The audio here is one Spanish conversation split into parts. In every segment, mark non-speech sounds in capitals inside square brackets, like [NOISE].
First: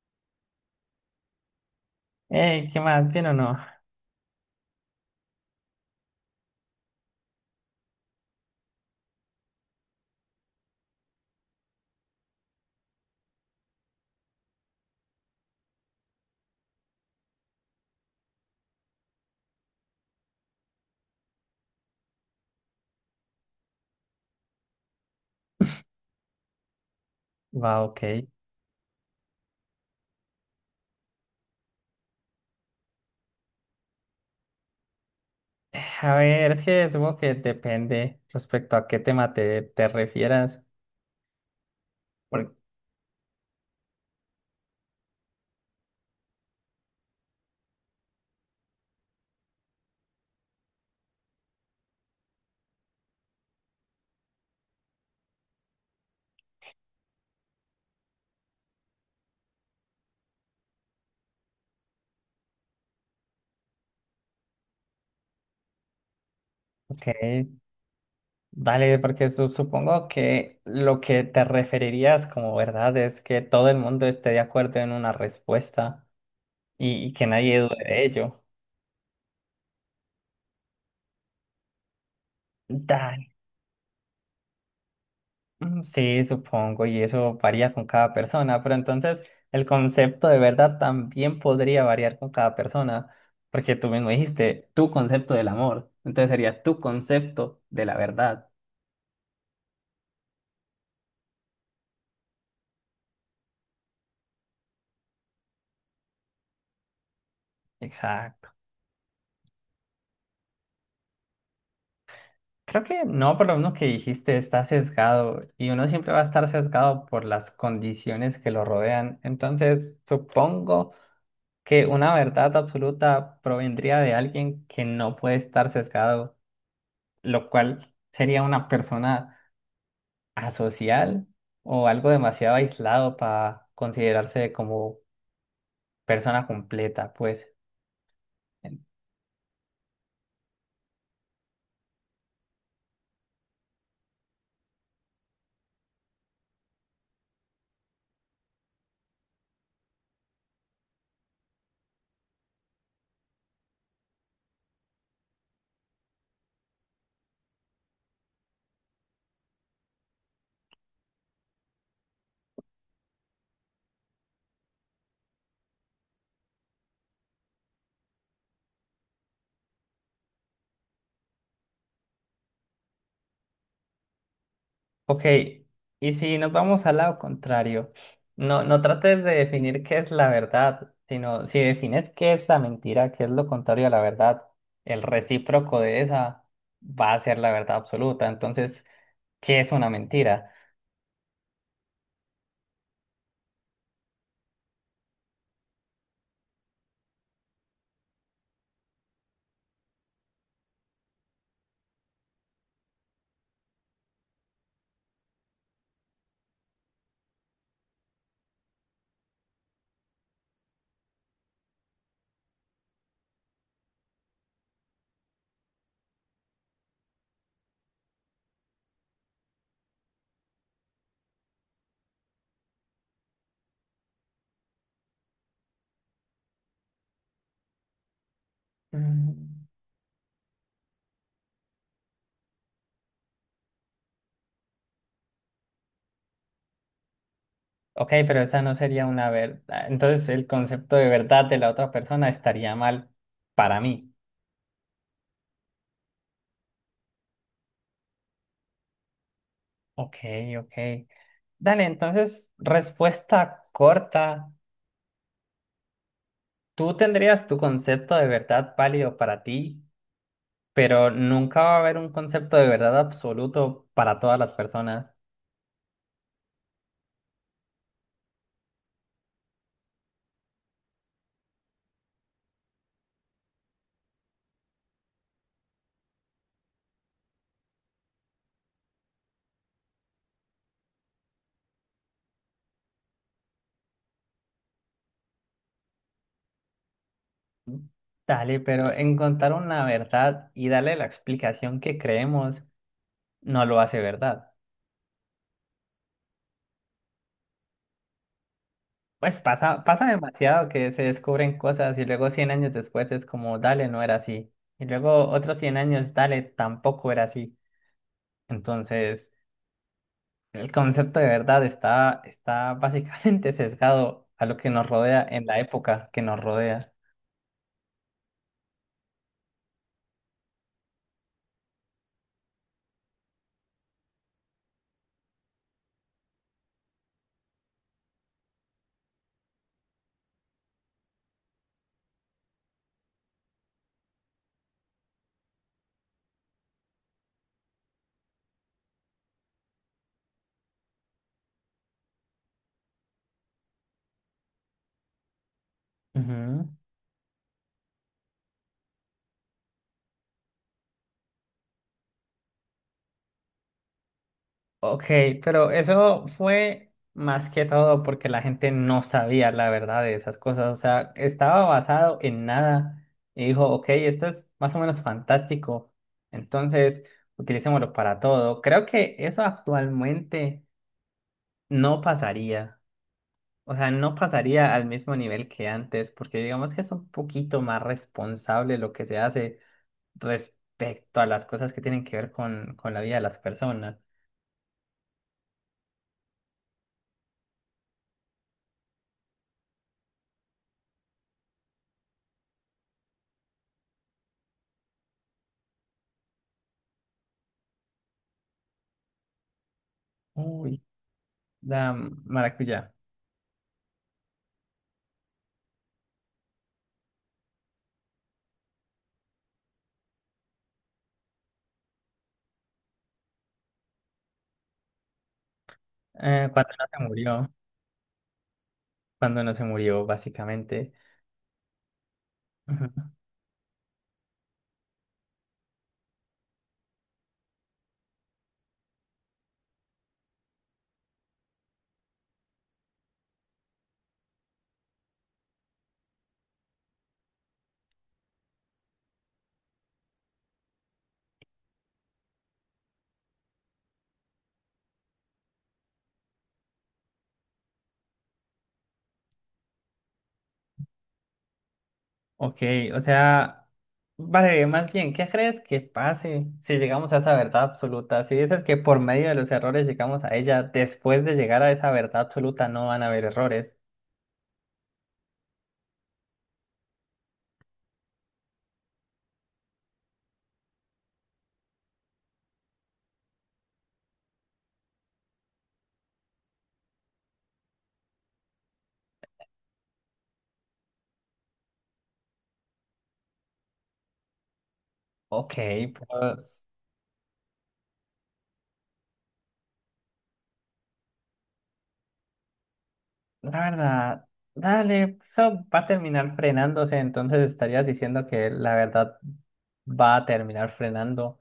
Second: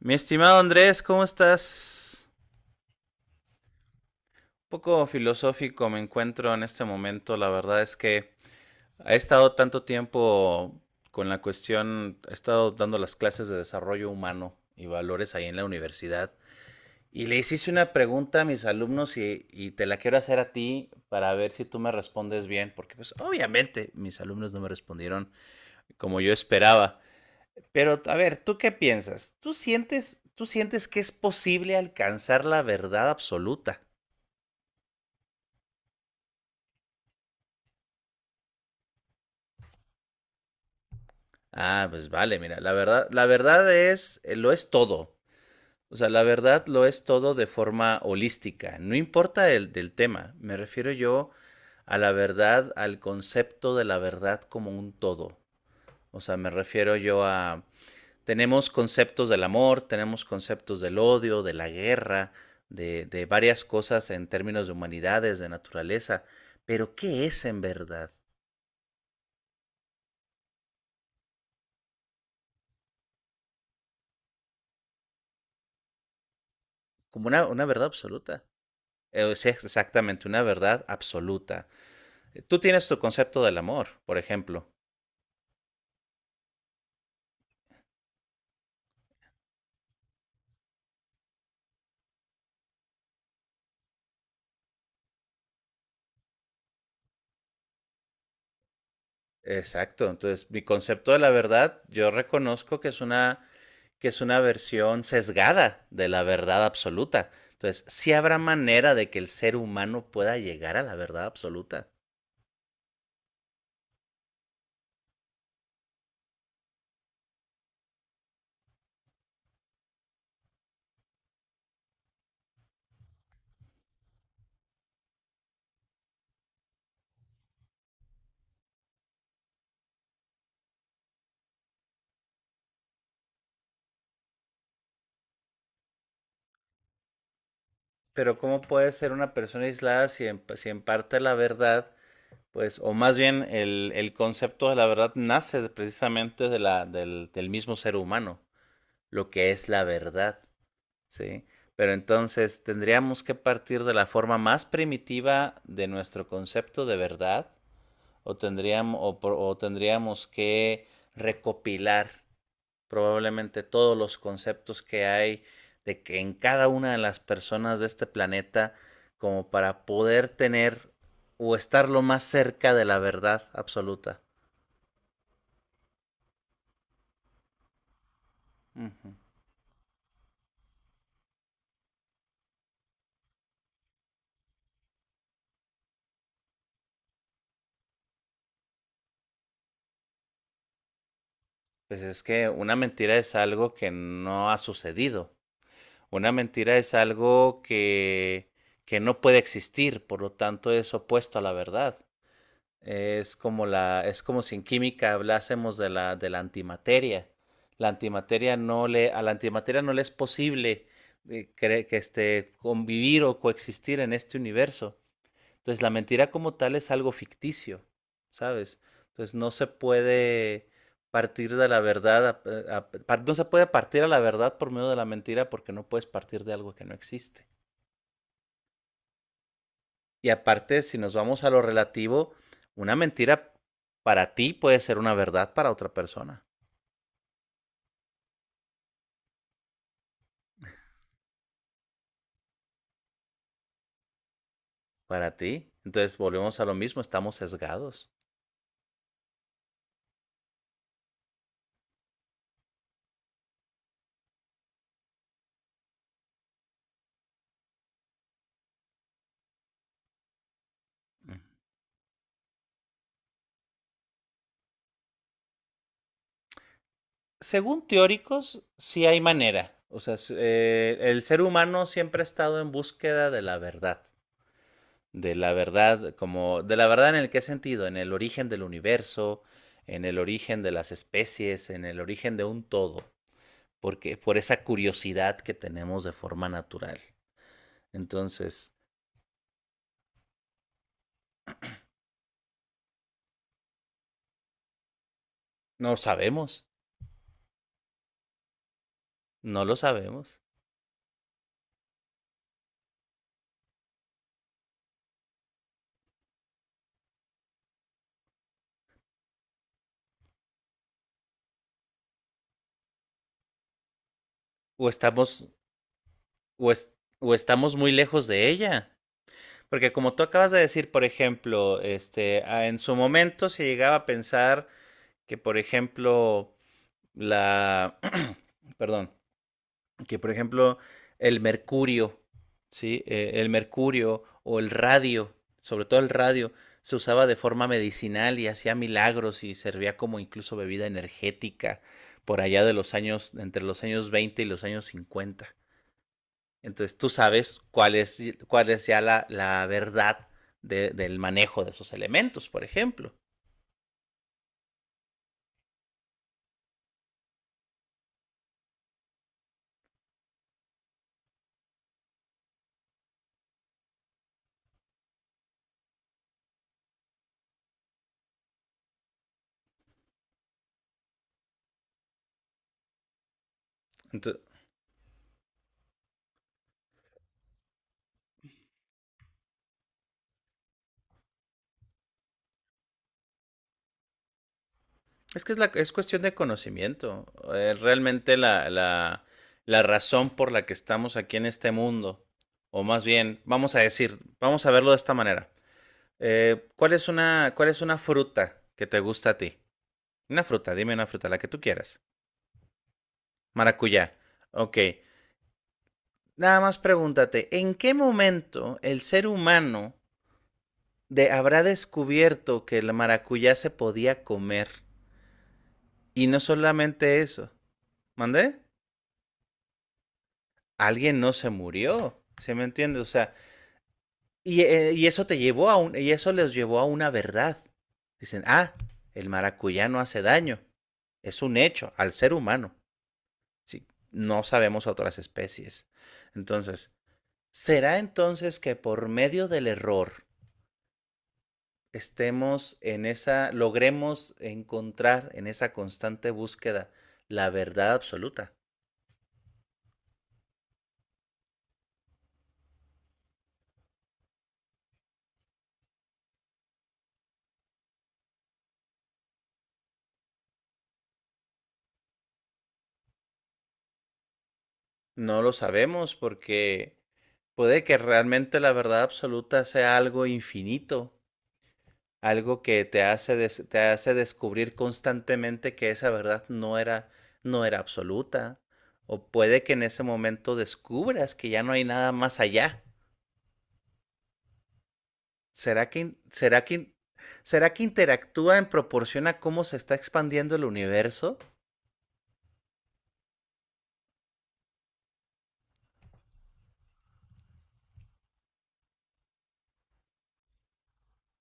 Mi estimado Andrés, ¿cómo estás? Un Ey, ¿qué más? ¿Bien o no? poco filosófico me encuentro en este momento. La verdad es que he estado tanto tiempo con la cuestión, he estado dando las clases de desarrollo humano y valores ahí en la universidad. Y le hiciste una pregunta a mis alumnos y te la quiero hacer a ti para ver si tú me respondes bien, porque pues obviamente mis alumnos no me respondieron como yo esperaba. Va, Pero, ok. a ver, ¿tú qué piensas? ¿Tú sientes que es posible alcanzar la verdad absoluta? A ver, es que supongo que depende respecto a qué tema te refieras. Ah, pues vale, Por- mira, la verdad es, lo es todo. O sea, la verdad lo es todo de forma holística. No importa el del tema. Me refiero yo a la verdad, al concepto de la verdad como un todo. O sea, me refiero yo a. Tenemos conceptos del amor, tenemos conceptos del odio, de la guerra, de varias cosas en términos de humanidades, de naturaleza. Pero Ok, ¿qué es en verdad? dale, porque supongo que lo que te referirías como verdad es que todo el mundo esté de acuerdo en una respuesta y, Como que nadie una dude verdad de ello. absoluta. Es exactamente una verdad absoluta. Tú tienes tu Dale. concepto del amor, por ejemplo. Sí, supongo, y eso varía con cada persona, pero entonces el concepto de verdad también podría variar con cada persona, porque tú mismo dijiste tu concepto del amor, entonces sería tu concepto de la verdad. Exacto. Entonces, mi concepto de la verdad, yo reconozco que es una versión sesgada de la verdad absoluta. Entonces, sí habrá Exacto. manera de que el ser humano pueda llegar a la verdad absoluta. Creo que no, por lo menos que dijiste, está sesgado y uno siempre va a estar sesgado por las condiciones que lo rodean, entonces supongo que una verdad absoluta provendría de alguien que no puede estar sesgado, lo cual sería una persona asocial o algo demasiado aislado para considerarse como persona completa, pues. Pero ¿cómo En- puede ser una persona aislada si en parte la verdad, pues, o más bien el concepto de la verdad nace precisamente de la, del mismo ser humano, lo que es la verdad, ¿sí? Pero entonces tendríamos que partir de la forma más primitiva de nuestro concepto de verdad, o tendríamos, o tendríamos que recopilar probablemente todos los conceptos que hay de que en cada una de las personas de este planeta como para poder tener o estar lo más cerca de la verdad absoluta. Ok, y si nos vamos al lado contrario, no, no Uh-huh. trates de definir qué es la verdad, sino si defines qué es la mentira, qué es lo contrario a la verdad, el recíproco de esa va a ser la verdad absoluta. Entonces, ¿qué es una mentira? Pues es que una mentira es algo que no ha sucedido. Una mentira es algo que no puede existir, por lo tanto es opuesto a la verdad. Es como la, es como si en química hablásemos de la antimateria. La antimateria no le, a la antimateria no le es posible convivir o coexistir en este universo. Entonces la mentira como tal es algo ficticio, ¿sabes? Entonces no se puede partir de la verdad, no se puede partir a la verdad por medio de la mentira porque no puedes partir de algo que no existe. Mm. Y aparte, si nos vamos a lo relativo, una mentira para ti puede ser una verdad para otra persona, Ok, pero esa no sería una verdad. Entonces, el concepto de verdad de la otra persona estaría mal para mí. para ti. Entonces volvemos a lo mismo, estamos sesgados. Ok, ok. Dale, entonces, respuesta corta. Tú tendrías tu concepto de verdad válido para ti, pero nunca va a haber un concepto de verdad absoluto para todas las personas. Según teóricos, sí hay manera. O sea, el ser humano siempre ha estado en búsqueda de la verdad como, de la verdad en el qué sentido, en el origen del universo, en el origen de las especies, en el origen de un todo, porque por esa curiosidad que tenemos de forma natural. Dale, Entonces, pero encontrar una verdad y darle la explicación que creemos no lo hace verdad. no sabemos, Pues no lo pasa sabemos. demasiado que se descubren cosas y luego 100 años después es como, dale, no era así. Y luego otros 100 años, dale, tampoco era así. Entonces, el concepto de verdad está, está básicamente [LAUGHS] sesgado a lo que nos O rodea en estamos, la época que nos o, es- rodea. o estamos muy lejos de ella. Porque como tú acabas de decir, por ejemplo, este, en su momento se llegaba a pensar que, por ejemplo, la, [CLEARS THROAT] perdón, que por ejemplo el mercurio, ¿sí? El mercurio o el radio, sobre todo el radio, se usaba de forma medicinal y hacía milagros y servía como incluso bebida energética por allá de los años, entre los años 20 y los años 50. Ujú. Entonces tú sabes cuál es ya la verdad de, del manejo de esos elementos, por ejemplo. Ok, pero eso fue más que todo porque la gente no sabía la verdad de esas cosas. O sea, estaba basado en nada y dijo, ok, esto es más o menos fantástico. Entonces, utilicémoslo para todo. Creo que eso actualmente no pasaría. O sea, no Entonces, pasaría al mismo nivel que antes, porque digamos que es un poquito más responsable lo que se hace respecto a las cosas que tienen que ver con la vida de las personas. es que es, la, es cuestión de conocimiento. Realmente la razón por la que estamos aquí en este mundo, o más bien, vamos a decir, vamos a verlo de esta manera. ¿Cuál es una fruta que te gusta a ti? Una fruta, Uy, dime una fruta, la que tú la quieras. maracuyá. Maracuyá. Ok. Nada más pregúntate, ¿en qué momento el ser humano habrá descubierto que el maracuyá se podía comer? Y no Cuando no se solamente eso. murió, ¿Mandé? cuando no se murió, básicamente. Alguien no se murió, ¿se me Ujú. entiende? O sea, y eso les llevó a una verdad. Dicen, ah, el maracuyá no hace daño. Es un hecho al ser humano. Sí, no sabemos otras especies. Entonces, ¿será entonces que por medio del error estemos en esa, logremos encontrar en esa constante búsqueda la verdad absoluta? Ok, o sea, vale, más bien, ¿qué crees que pase si llegamos a esa verdad absoluta? Si dices que por medio de los errores llegamos a ella, después de llegar a esa verdad absoluta no van a haber errores. No lo sabemos porque puede que realmente la verdad absoluta sea algo infinito, algo que te hace, te hace descubrir constantemente que esa verdad no era, no era absoluta. O puede que en ese momento descubras que ya no hay nada más allá. Ok, ¿Será que, in- será pues. que, in- será que interactúa en proporción a cómo se está expandiendo el universo? La verdad, dale, eso va a terminar frenándose, entonces estarías diciendo que la verdad va a terminar frenando.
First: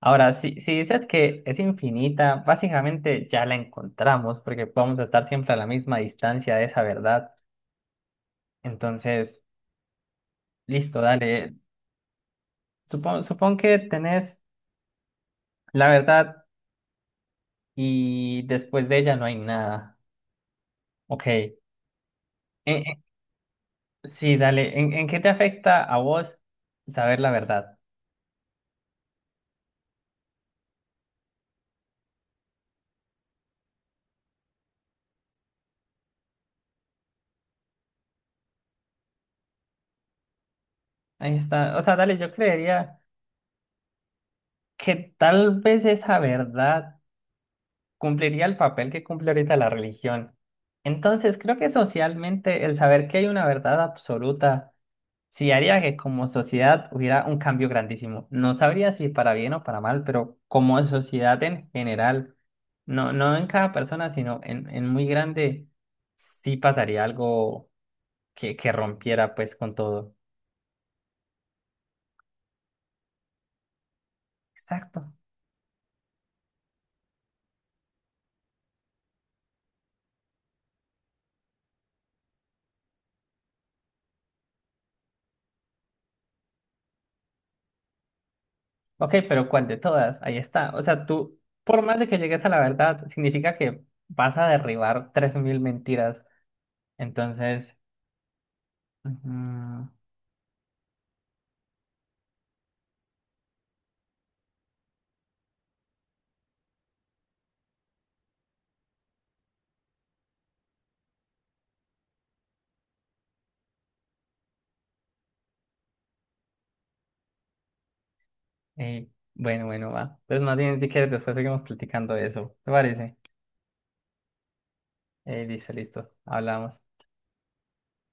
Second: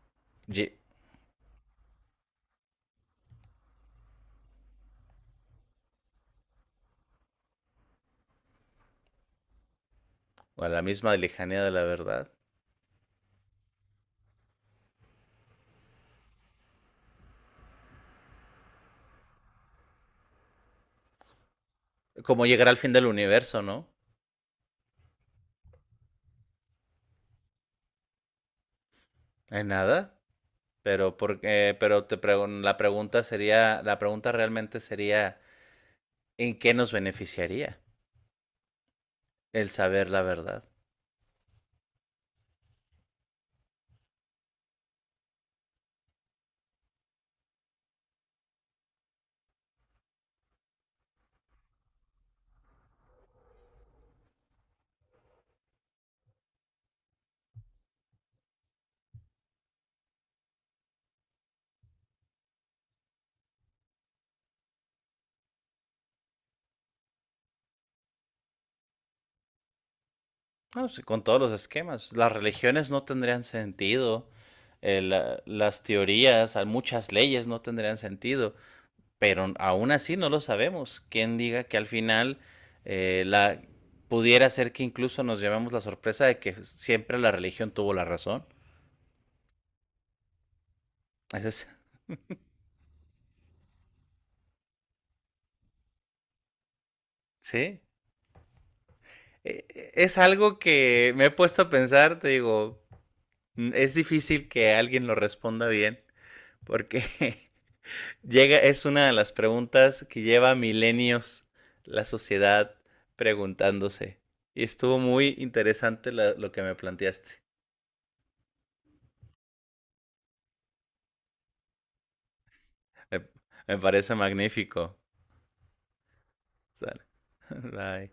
Ahora, si, Ye- si dices que es infinita, básicamente ya la encontramos porque vamos a estar siempre a la misma distancia de esa verdad. Entonces, o a la listo, misma dale. lejanía de la verdad. Supón que tenés la verdad y después de ella no hay nada. Ok. Como llegar al fin en- del universo, ¿no? sí, dale. En qué te afecta a vos saber la verdad? ¿Hay nada? Pero porque, pero te pregun- La pregunta sería, la pregunta realmente sería, ¿en qué nos beneficiaría el saber la verdad? Ahí está. O sea, dale, yo creería que tal vez esa verdad cumpliría el papel que cumple ahorita la religión. Entonces, creo que socialmente el saber que hay una verdad absoluta sí haría que como sociedad hubiera un cambio grandísimo. No sabría si para bien o para mal, pero como sociedad en general, no, no en cada persona, sino en muy grande, sí pasaría algo que rompiera pues con todo. No, sí, con todos los esquemas. Las religiones no tendrían sentido, Exacto. Las teorías, muchas leyes no tendrían sentido, pero aún así no lo sabemos. ¿Quién diga que al final la pudiera ser que incluso nos llevemos la sorpresa de que siempre la religión tuvo la razón? Ok, pero ¿cuál de todas? Ahí está. O sea, tú, Ese es- por más [LAUGHS] de que llegues a la verdad, significa que vas a derribar 3.000 mentiras. Entonces, sí, ujú, es algo que me he puesto a pensar, te digo, mm, es difícil que alguien lo responda bien, porque [LAUGHS] es una de las preguntas que lleva milenios la sociedad preguntándose. Y estuvo muy interesante lo que me planteaste. eh, bueno, bueno, va. Entonces, más bien, si quieres, después seguimos platicando de eso. ¿Te parece? Me, me parece magnífico. Listo, listo. Hablamos. Sale. [LAUGHS] Bye.